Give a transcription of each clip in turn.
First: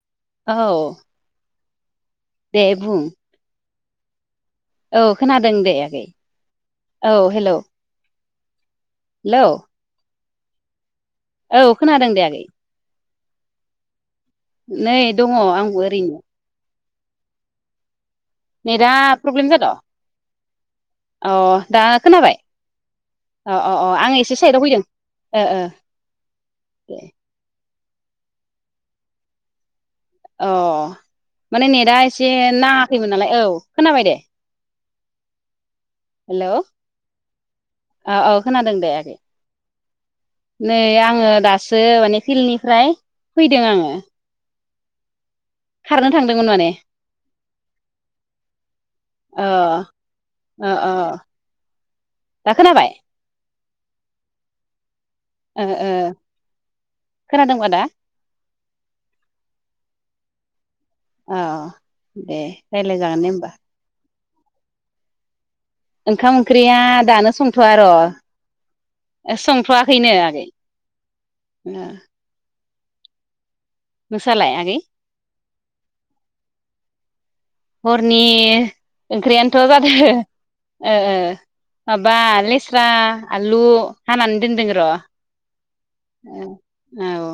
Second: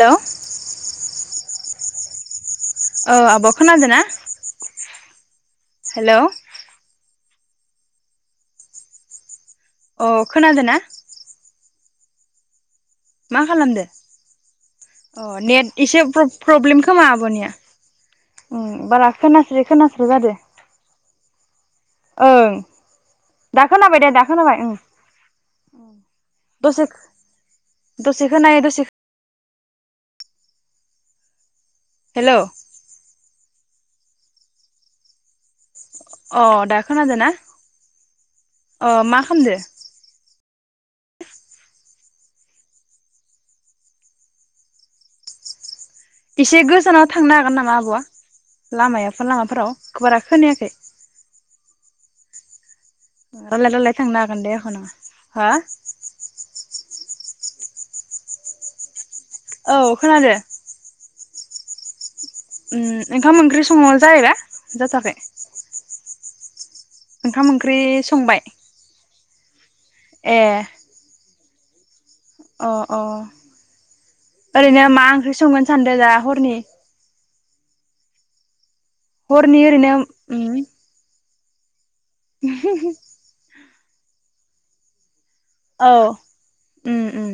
हेल' औ दे बुं खोनादोंना? औ खोनादों दे आगै औ हेलौ हेल' अ खोनादोंना? औ खोनादों दे आगै मा खालामदों? नै ओ दङ नेट आंबो एसे ओरैनो प्र प्रब्लेम खोमा आबनिया नै अ दा बारा खोनास्रो खोनास्रो जादों औ दा खोनाबाय अ दा अ अ खोनाबाय दे आं दा एसे खोनाबाय साइदआव ओं फैदों ओ दसे ओ द'से खोनायो द'से औ माने नेटआ एसे हेलौ नाङाखैमोन नालाय औ खोनाबाय दे ओ हेलौ दा खोनादो ना औ औ खोनादों दे ओ आगै मा खामदो? नै आङो दासो माने फिलनिफ्राय फैदों आङो खारनो थांदोंमोन एसे माने गोजानाव थांनो हागोन नामा आब'आ लामायाव अ लामाफोराव बारा अ खोनायाखै अ दा खोनाबाय? रलाय रलाय थांनो हागोन दे आख' नों ओ ओ खोनादोंबा दा? औ खोनादों। ओ ओम ओंखाम ओंख्रि संनो जायोबा जथ'वाखै ओंखाम ओंख्रि बेया दानो संथ'वा र संबाय संथवा खैनो आगै ए ओ अ अ नोंसालाय आगै ओरैनो मा ओंख्रि संगोन सानदों दा हरनि? हरनि हरनि ओंख्रियानोथ' ओरैनो जादो उम ओ ओ। माबा लेस्रा आलु। हानानै दोनदों र'। औ उम उम।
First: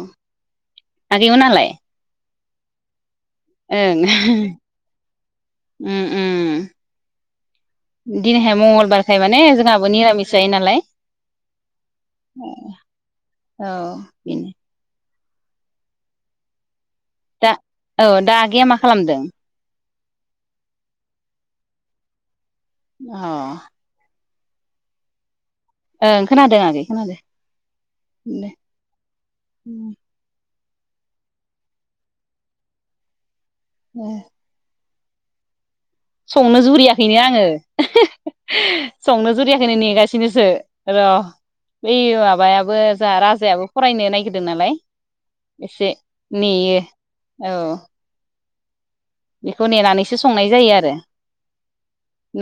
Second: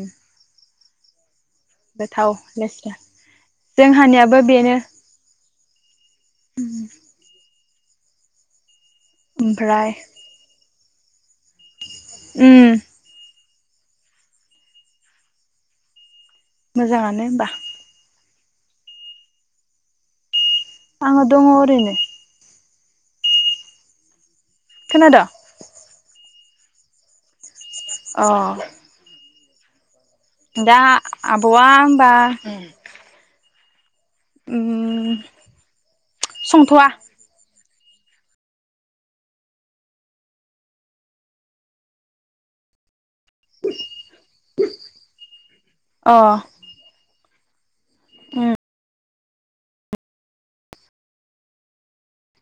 आगैमोनालाय गोथाव लेस्रा ओं जोंहानियाबो बेनो। उम। दिनैहाय मंगलबार खाय माने जोंहाबो निरामिस जायो नालाय। उम। औ बेनो। मोजाङानो होमबा। गैया मा खालामदों? आङो दङ ओरैनो। अ खोनादों? ओं खोनादों आगै खोनादो। अ उम। दा आबवा होमबा [inaudible] उम संनो संथ'वा जुरियाखैनो आङो। [unintelligible] संनो जुरियाखैनो नेगासिनोसो र बै माबायाबो जा राजायाबो फरायनो नायगिरदों नालाय एसे अ नेयो। औ। बेखौ नेनानैसो संनाय जायो आरो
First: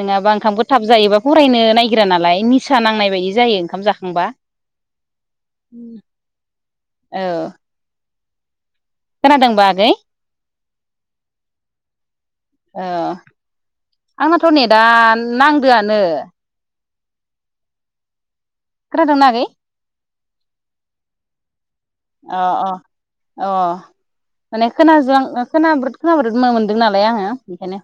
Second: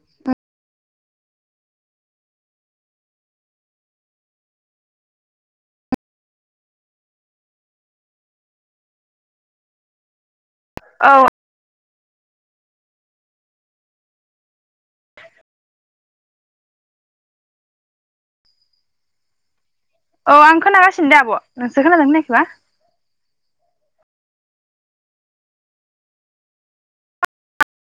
नोङाबा ओंखामखौ थाब जायोबा फरायनो नायगिरा नालाय निसा नांनाय बायदि जायो ओंखाम जाखांबा औ। खोनादोंबा आगै? औ। औ आंनाथ' नेदा नांदोआनो। खोनादोंना आगै? औ आं खोनागासिनो दे आब। नोंसो खोनादोंना अ खोनायाखैबा? अ अ माने खोनाज्रां ओ खोनाब्रोद खोनाब्रोद मोनदों नालाय आङो बेखायनो।